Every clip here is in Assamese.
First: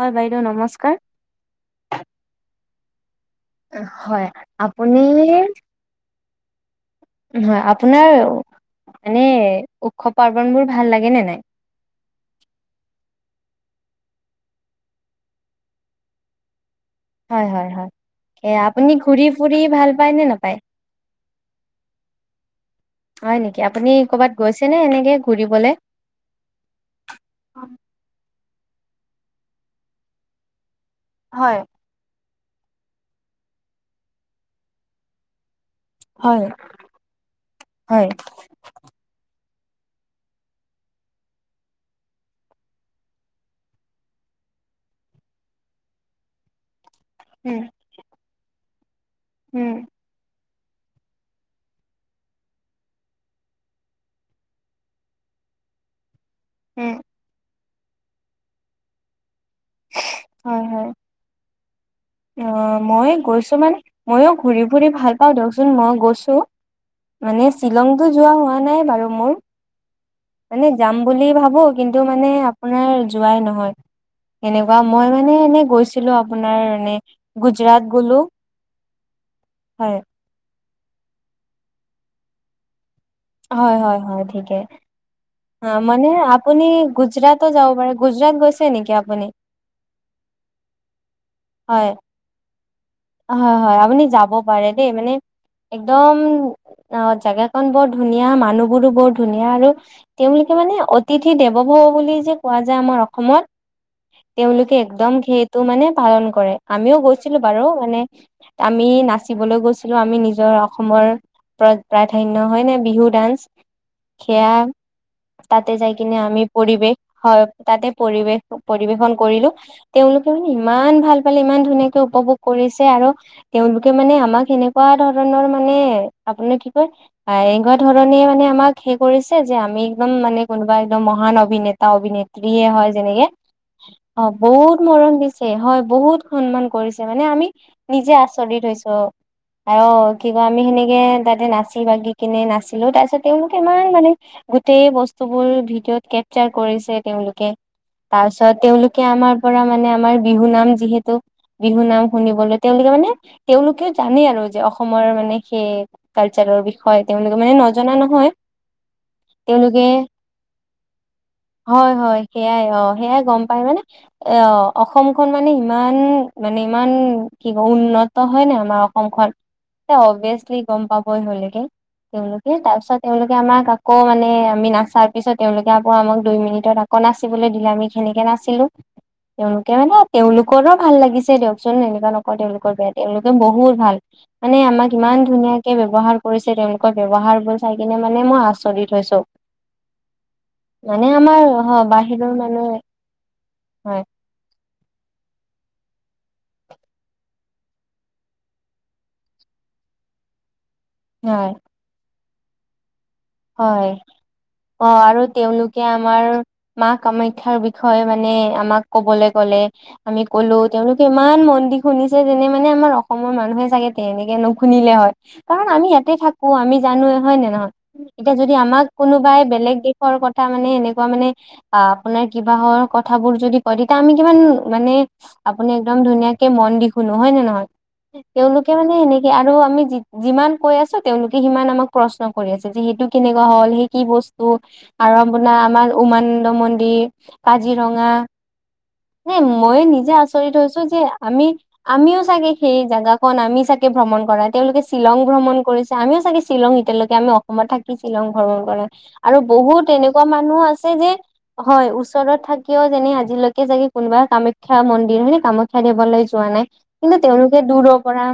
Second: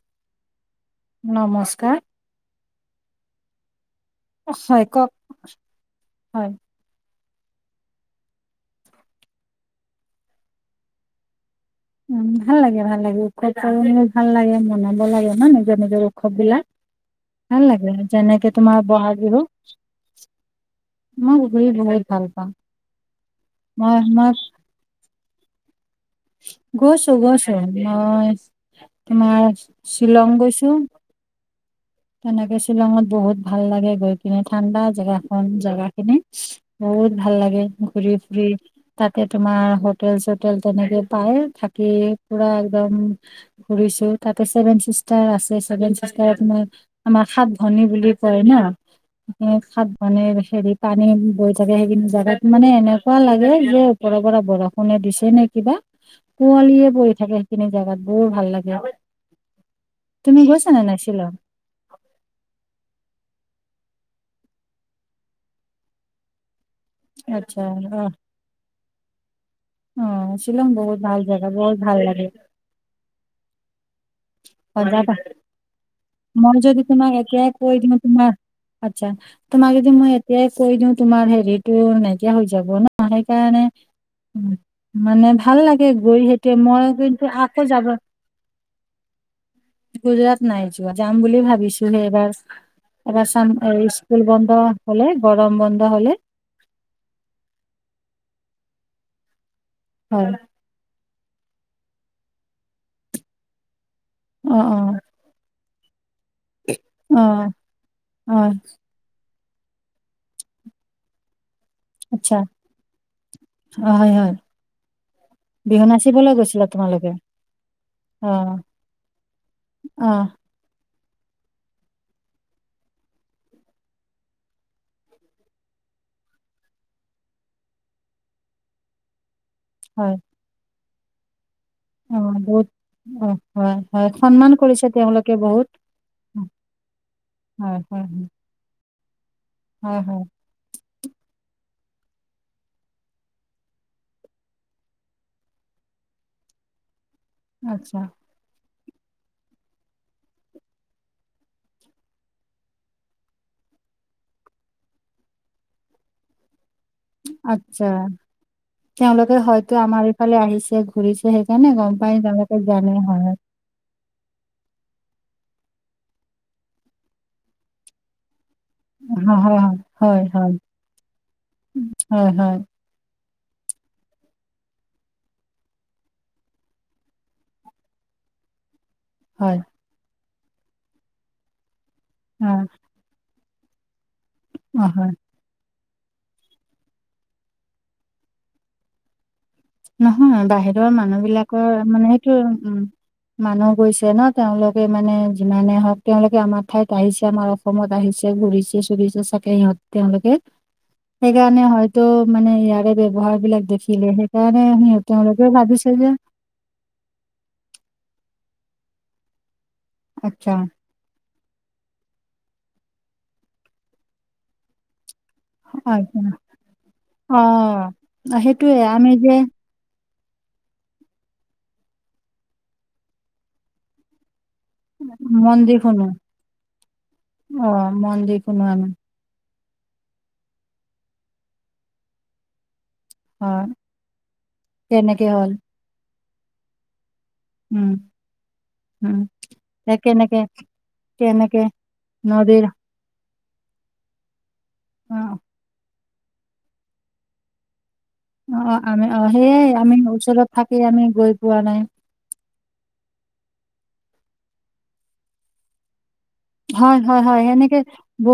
হয় বাইদেউ নমস্কাৰ। নমস্কাৰ হয় হয় আপুনি। কওক হয় হয় আপোনাৰ মানে উৎসৱ পাৰ্বন বোৰ ভাল লাগে নে নাই উ ভাল লাগে ভাল লাগে উৎসৱ পাৰ্বনবিলাক ভাল লাগে মনাব লাগে ন নিজৰ নিজৰ উৎসৱ বিলাক। হয় ভাল হয় হয় লাগে এ যেনেকে তোমাৰ আপুনি বহাগ ঘূৰি বিহু। ফুৰি ভাল পায় নে নাপায়? মই ঘূৰি বহুত ভাল পাওঁ। হয় নেকি আপুনি মই মই কৰবাত গৈছে নে এনেকে ঘুৰিবলে। গৈছো গৈছো মই তোমাৰ শ্বিলং গৈছো। হয়। তেনেকে শ্বিলঙত বহুত ভাল লাগে গৈ কিনে ঠাণ্ডা জেগাখন। জেগা খিনি হয় বহুত ভাল লাগে হয় ঘুৰি ফুৰি তাতে। তোমাৰ হোটেল চোটেল তেনেকে পায় থাকি পুৰা একদম ঘুৰিছো তাত। ছেভেন চিষ্টাৰ আছে ছেভেন চিষ্টাৰত মানে। আমাৰ সাত উম ভনী বুলি কয় ন স উম সাত ভনীৰ। হেৰি পানী বৈ থাকে সেইখিনি জেগাত মানে এনেকুৱা লাগে যে ওপৰৰ পৰা বৰষুণে দিছে নেকি। কিবা উম কুৱলিয়ে পৰি থাকে সেইখিনি জেগাত বৰ ভাল লাগে। তুমি হয় গৈছা নে হয় নাই শ্বিলং। অ মই গৈছো মানে ময়ো ঘূৰি ফুৰি ভাল পাওঁ দিয়কচোন মই গৈছো। মানে আচ্ছা শ্বিলংতো অ যোৱা হোৱা নাই বাৰু মোৰ। অ মানে শ্বিলং যাম বহুত ভাল বুলি জেগা ভাবো বহুত ভাল কিন্তু লাগে মানে আপোনাৰ যোৱাই নহয়। এনেকুৱা সজা মই মানে এনে গৈছিলো আপোনাৰ এনে। মই গুজৰাট গলো তম আচ্ছা তোমাক এদিন হয় মই এতিয়াই। কৈ দিও তোমাৰ হেৰিটো নাইকিয়া হৈ যাব ন সেইকাৰণে হয় হয় হয় ঠিকে মানে। ভাল অ লাগে মানে গৈ সেইতে আপুনি মই কিন্তু গুজৰাতো আকৌ যাব পাৰে গুজৰাট গৈছে নেকি আপুনি গুজৰাট নাই যোৱা, যাম বুলি হয় ভাবিছোহে এইবাৰ। এবাৰ চাম হয় হয় এই আপুনি স্কুল যাব বন্ধ পাৰে দেই হলে মানে গৰম বন্ধ হলে একদম অ জেগাখন বৰ ধুনীয়া মানুহবোৰো বৰ ধুনীয়া আৰু হয় তেওঁলোকে মানে অ তিথি দেৱভৌ বুলি যে কোৱা যায় আমাৰ অসমত, অ তেওঁলোকে একদম সেইটো মানে পালন কৰে, আমিও অ অ গৈছিলো বাৰু মানে অ আমি নাচ দিবলৈ গৈছিলো আমি নিজৰ অসমৰ আচ্ছা প্ৰাধান্য হয় নে বিহু ডান্স অ হয় হয় সেয়া তাতে বিহু যাই কিনে নাচিবলৈ আমি গৈছিলা পৰিৱেশ তোমালোকে হয় তাতে অ পৰিবেশ পৰিবেশন কৰিলো অ তেওঁলোকে মানে ই ইমান ভাল পালে ইমান ধুনীয়াকে উপভোগ কৰিছে আৰু তেওঁলোকে মানে আমাক সেনেকুৱা ধৰণৰ মানে নে আপুনি কি কয় এনেকুৱা ধৰণে মানে আমাক সে কৰিছ যে আমি একদম হয় মানে কোনোবা একদম মহান অভিনে তা অ অভিনেত্ৰি বহুত হয় যেনেকে অ হয় হয় অ সন্মান বহুত কৰিছে মৰম দি তেওঁলোকে চে বহুত হয় বহুত সন্মান কৰিছে মানে আমি হয় হয় নিজে হয় আচৰিত হৈছোঁ। অ হয় হয় কিবা আমি সেনে কে তাতে নাচি বাগি কিনে নাচছিলো তাৰ পিছত তেওঁলোক ইমান মানে গোটেই বস্তু বোৰ ভিদি কেপচাৰ কৰিছে তেওঁলোকে, আচ্ছা, তাৰপিছত তেওঁলোকে আমাৰ পৰা মানে আমাৰ বিহু নাম যিহেতু। বিহু নাম শুনিবলৈ তেওঁলোকে মানে তেওঁলোকেও জানেই আৰু যে অসমৰ মানে সেই কালচাৰৰ বি হয় তেওঁলোকে মানে আচ্ছা। নজনা নহয়। হয়তো তেওঁলোকে, আমাৰ এইফালে আহিছে, ঘূৰিছে সেইকাৰণে গম হয় পাই হয় তেওঁলোকে সেইয়াই অ জানে সেইয়াই হয়, গম পায় মানে অ অসমখন মানে ইমান মানে ইমান কি ক উন্নত হয় ন অসমখন হয়, হয়, হয়, অবিয়াচলী গম পাব সেওলোকে হয়, তেওঁলোকে, হয়, তাৰপিছত তেওঁলোক আমাক আকৌ মানে আমি নাচাৰ পিছত তেওঁলোকে আকৌ আমাক দুই মিনিটত আকৌ নাচিবলৈ দিলে আমি সেনেকে নাচিলো। হয়। ন তেওঁলোকৰো ভাল লাগিছে দিয়কচোন এনেকুৱা নকওঁ অ', তেওঁলোকৰ বেয়া তেওঁলোকে বহুত ভাল। মানে অ', আমাক হয়। কিমান ধুনীয়া ব্যৱহাৰ কৰিছে তেওঁলোকৰ ব্যৱহাৰবোৰ চাই কিনে মানে মই আচৰিত হৈছোঁ। নহয় বাহিৰৰ মানুহবিলাকৰ মানে বাহিৰৰ সেইটো মানুহে উম। মানুহ হয় গৈছে ন তেওঁলোক মানে যিমানে হওক তেওঁলোকে আমাৰ ঠাইত আহিছে আমাৰ অসমত আহিছে ঘূৰিছে চুৰিছে চাগে সিহঁত তেওঁলোকে, হয় সেইকাৰণে হয়তো মানে ইয়াৰে ব্যৱহাৰবিলাক হয় দেখিলেহে অ আৰু তেওঁলোকে আমাৰ মা কামাখ্যাৰ বিষয়ে মানে নে আমাক ক'বলৈ গ'লে আমি আচ্ছা, ক'লো তেওঁলোকে ইমান ম সিহঁতি শুনিছে যেনে মানে আমাৰ অসমৰ মানুহে চাগে তেনেকে নুশুনিলে হয়। কাৰণ আমি ইয়াতে আচ্ছা, থাকো আমি জানো অ', হয় নে নহয়? এতিয়া যদি সেইটোয়ে আমাক আমি যে কোনোবাই বেলেগ দে শৰ কথা মানে এনেকুৱা মানে অ আপোনাৰ কিবাৰ কথাবোৰ যদি কয় তেতিয়া আমি কিমান মানে মন আপুনি দি একদম শুনো ধুনীয়াকে মন দি শুনো হয় নে নহয়? অ' মন দি শুনো তেওঁলোকে আমি মানে এনেকে আৰু আমি যি যিমান কৈ আছো তেওঁলোকে সিমান আমাক প্ৰশ্ন কৰি আছে যিহেতো কেনেকুৱা হয় হ'ল সেই কি বস্তু আৰু কেনেকে হ'ল আপোনাৰ আমাৰ উমানন্দ মন্দিৰ উম, কাজিৰঙা উম, নে ময়ে এ নিজে কেনেকে আচৰিত হৈছো যে আমি কেনেকে আমিও চাগে নদীৰ সেই জাগা খন আমি চাগে ভ্ৰমণ কৰা, তেওঁলোকে শ্বিলং অ' ভ্ৰমণ কৰিছে আমিও চাগে শ্বিলং তেতিয়ালৈকে আমি অসমত থাকি শ্বিলং ভ্ৰমন অ' কৰা আমি অ' আৰু সেয়াই বহুত আমি এনেকুৱা ওচৰত মানুহ থাকি আছে আমি যে গৈ পোৱা নাই। হয় ওচৰত থাক কিয় যেনে আজিলৈকে যাগে কোনোবা কামাখ্যা মন্দিৰ মানে কামাখ্যা দিবলৈ হয় হয় হয় সেনেকে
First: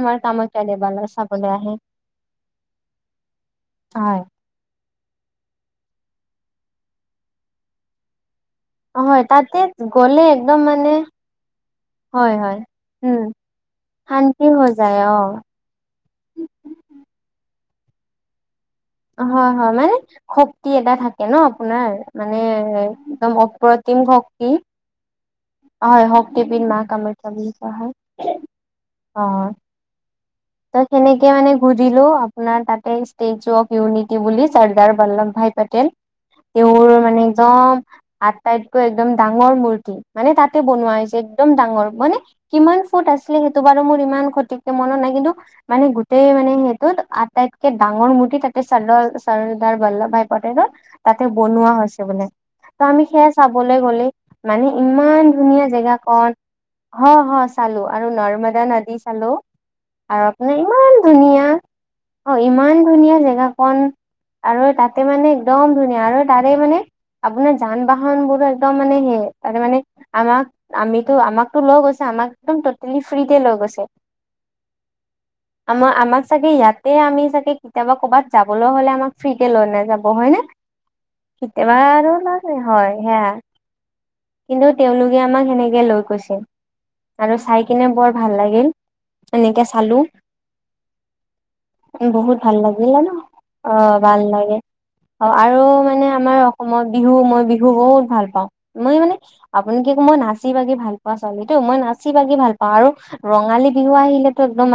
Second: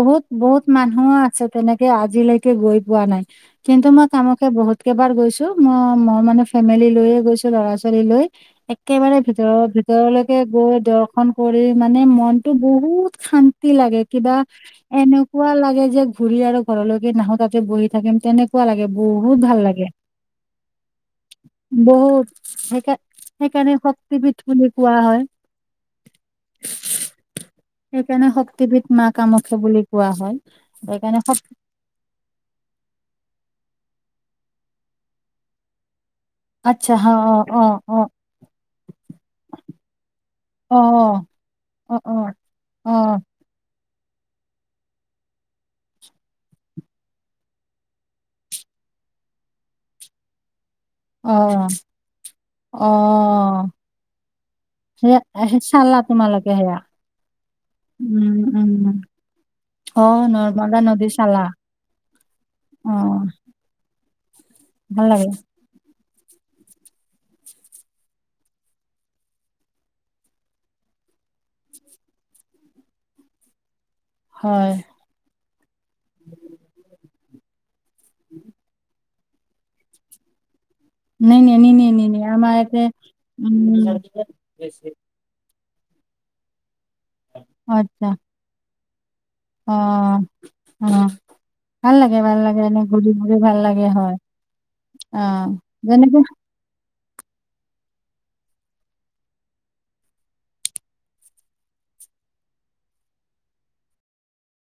আমাৰ কামাখ্যা বহুত দেৱালয় মানুহও আছে চাবলৈ আহে তেনেকে আজিলৈকে গৈ পোৱা ৱা নাই কিন্তু মই হয় কামাখ্যা বহুত কেবাৰ গৈছো মই মই মানে ফেমিলি লৈয়ে গৈছো ল'ৰা ছোৱালী লৈ। একেবাৰে হয় তাতে ভিতৰৰ গ'লে ভিতৰলৈকে একদম গৈ মানে দৰ্শন কৰি মানে হয় মনটো হয় বহুত উম শান্তি লাগে কিবা শান্তি হৈ যায় এনেকুৱা অ লাগে যে ঘূৰি আৰু ঘৰলৈকে নাহো তাক। বহি থাকিম তেনেকে। হয় হয় মানে শক্তি এটা থাকে ন আপোনাৰ মানে একদম। এনে কাৰণে শক্তি বিধ বুলি কোৱা হয়। হয় হক্তিপিন মা কমাক্ষাবুলি কোৱা হৈ। সেইকাৰণে শক্তিবিদ মা কামাখ্যা বুলি কোৱা হয়। ত সেইকাৰণে তেনেকে মানে বুজিলোঁ আপোনাৰ তাতে ষ্টেজ। [unintelligible] অফ ইউনিটি বুলি চৰ্দাৰ বল্লভ ভাই পেটেল। আচ্ছা তেওঁৰ হা মানে অ একদম অ আটটাইতকৈ একদম ডাঙৰ মূৰ্তি মানে তাতে অ অ বনোৱা হৈছে। একদম ডাঙৰ অ মানে কিমান অ ফুট আছিলে সেইটো বাৰু মোৰ ইমান ক্ষতিকে মনত নাই কিন্তু। মানে গোটেই মানে সেইটোত আটাইতকে ডাঙৰ মূৰ্তি তাতে চৰ চৰ্দাৰ বল্লভ ভাই পটেলৰ। তাতে অ বনোৱা হৈছে বোলে। ত অ আমি সেয়া চাবলৈ গলে মানে সেয়া ইমান ধুনীয়া জেগা চালা কন। তোমালোকে সেয়া অ হয় চালো আৰু উম নৰ্মদা উম নদী চালো। অ আৰুপে নৰ্মদা ইমান নদী চালা ধুনীয়া, অ ইমান অ ধুনীয়া জেগাখন [unintelligible] আৰু তাতে ভাল লাগে মানে একদম ধুনীয়া আৰু তাৰে মানে আপোনাৰ যান বাহন বোৰ একদম মানে সেই তাৰে মানে আমাক আমিতো আমাকতো লৈ গৈছে আমি [unintelligible] আমাক একম টোটেলী ফ্ৰীতে লৈ গৈছে। হয় আমাৰ আমাক চাগে ইয়াতে আমি চাগে কেতিয়াবা কৰবাত যাবলৈ হ'লে আমাক ফ্ৰীতে লৈ নাযাব হয় নে? নাই নাই নি কেতিয়াবা নি নি আৰু নি ন আমাৰ ইয়াতে হয় সেয়া উম কিন্তু তেওঁলোকে আমাক সেনেক [unintelligible] লৈ গৈছিল আৰু চাই কিনে আচ্ছা বৰ ভাল লাগিল। এনেকে অ চালো অ। ভাল লাগে বহুত ভাল লাগে এনে লাগিল ঘূৰি ন? ঘূৰি ভাল অ লাগে হয় ভাল লাগে। [unintelligible] অ আৰু মানে যেনেকে আমাৰ অসমত বিহু মই বিহু বহুত ভাল পাও মই মানে আপুনি কি মই নাচি বাগি ভাল পোৱা ছোৱালীটো মই নাচ [unintelligible] নাচি- বাগি ভাল পাওঁ আৰু ৰঙালী বিহু আহিলো একদম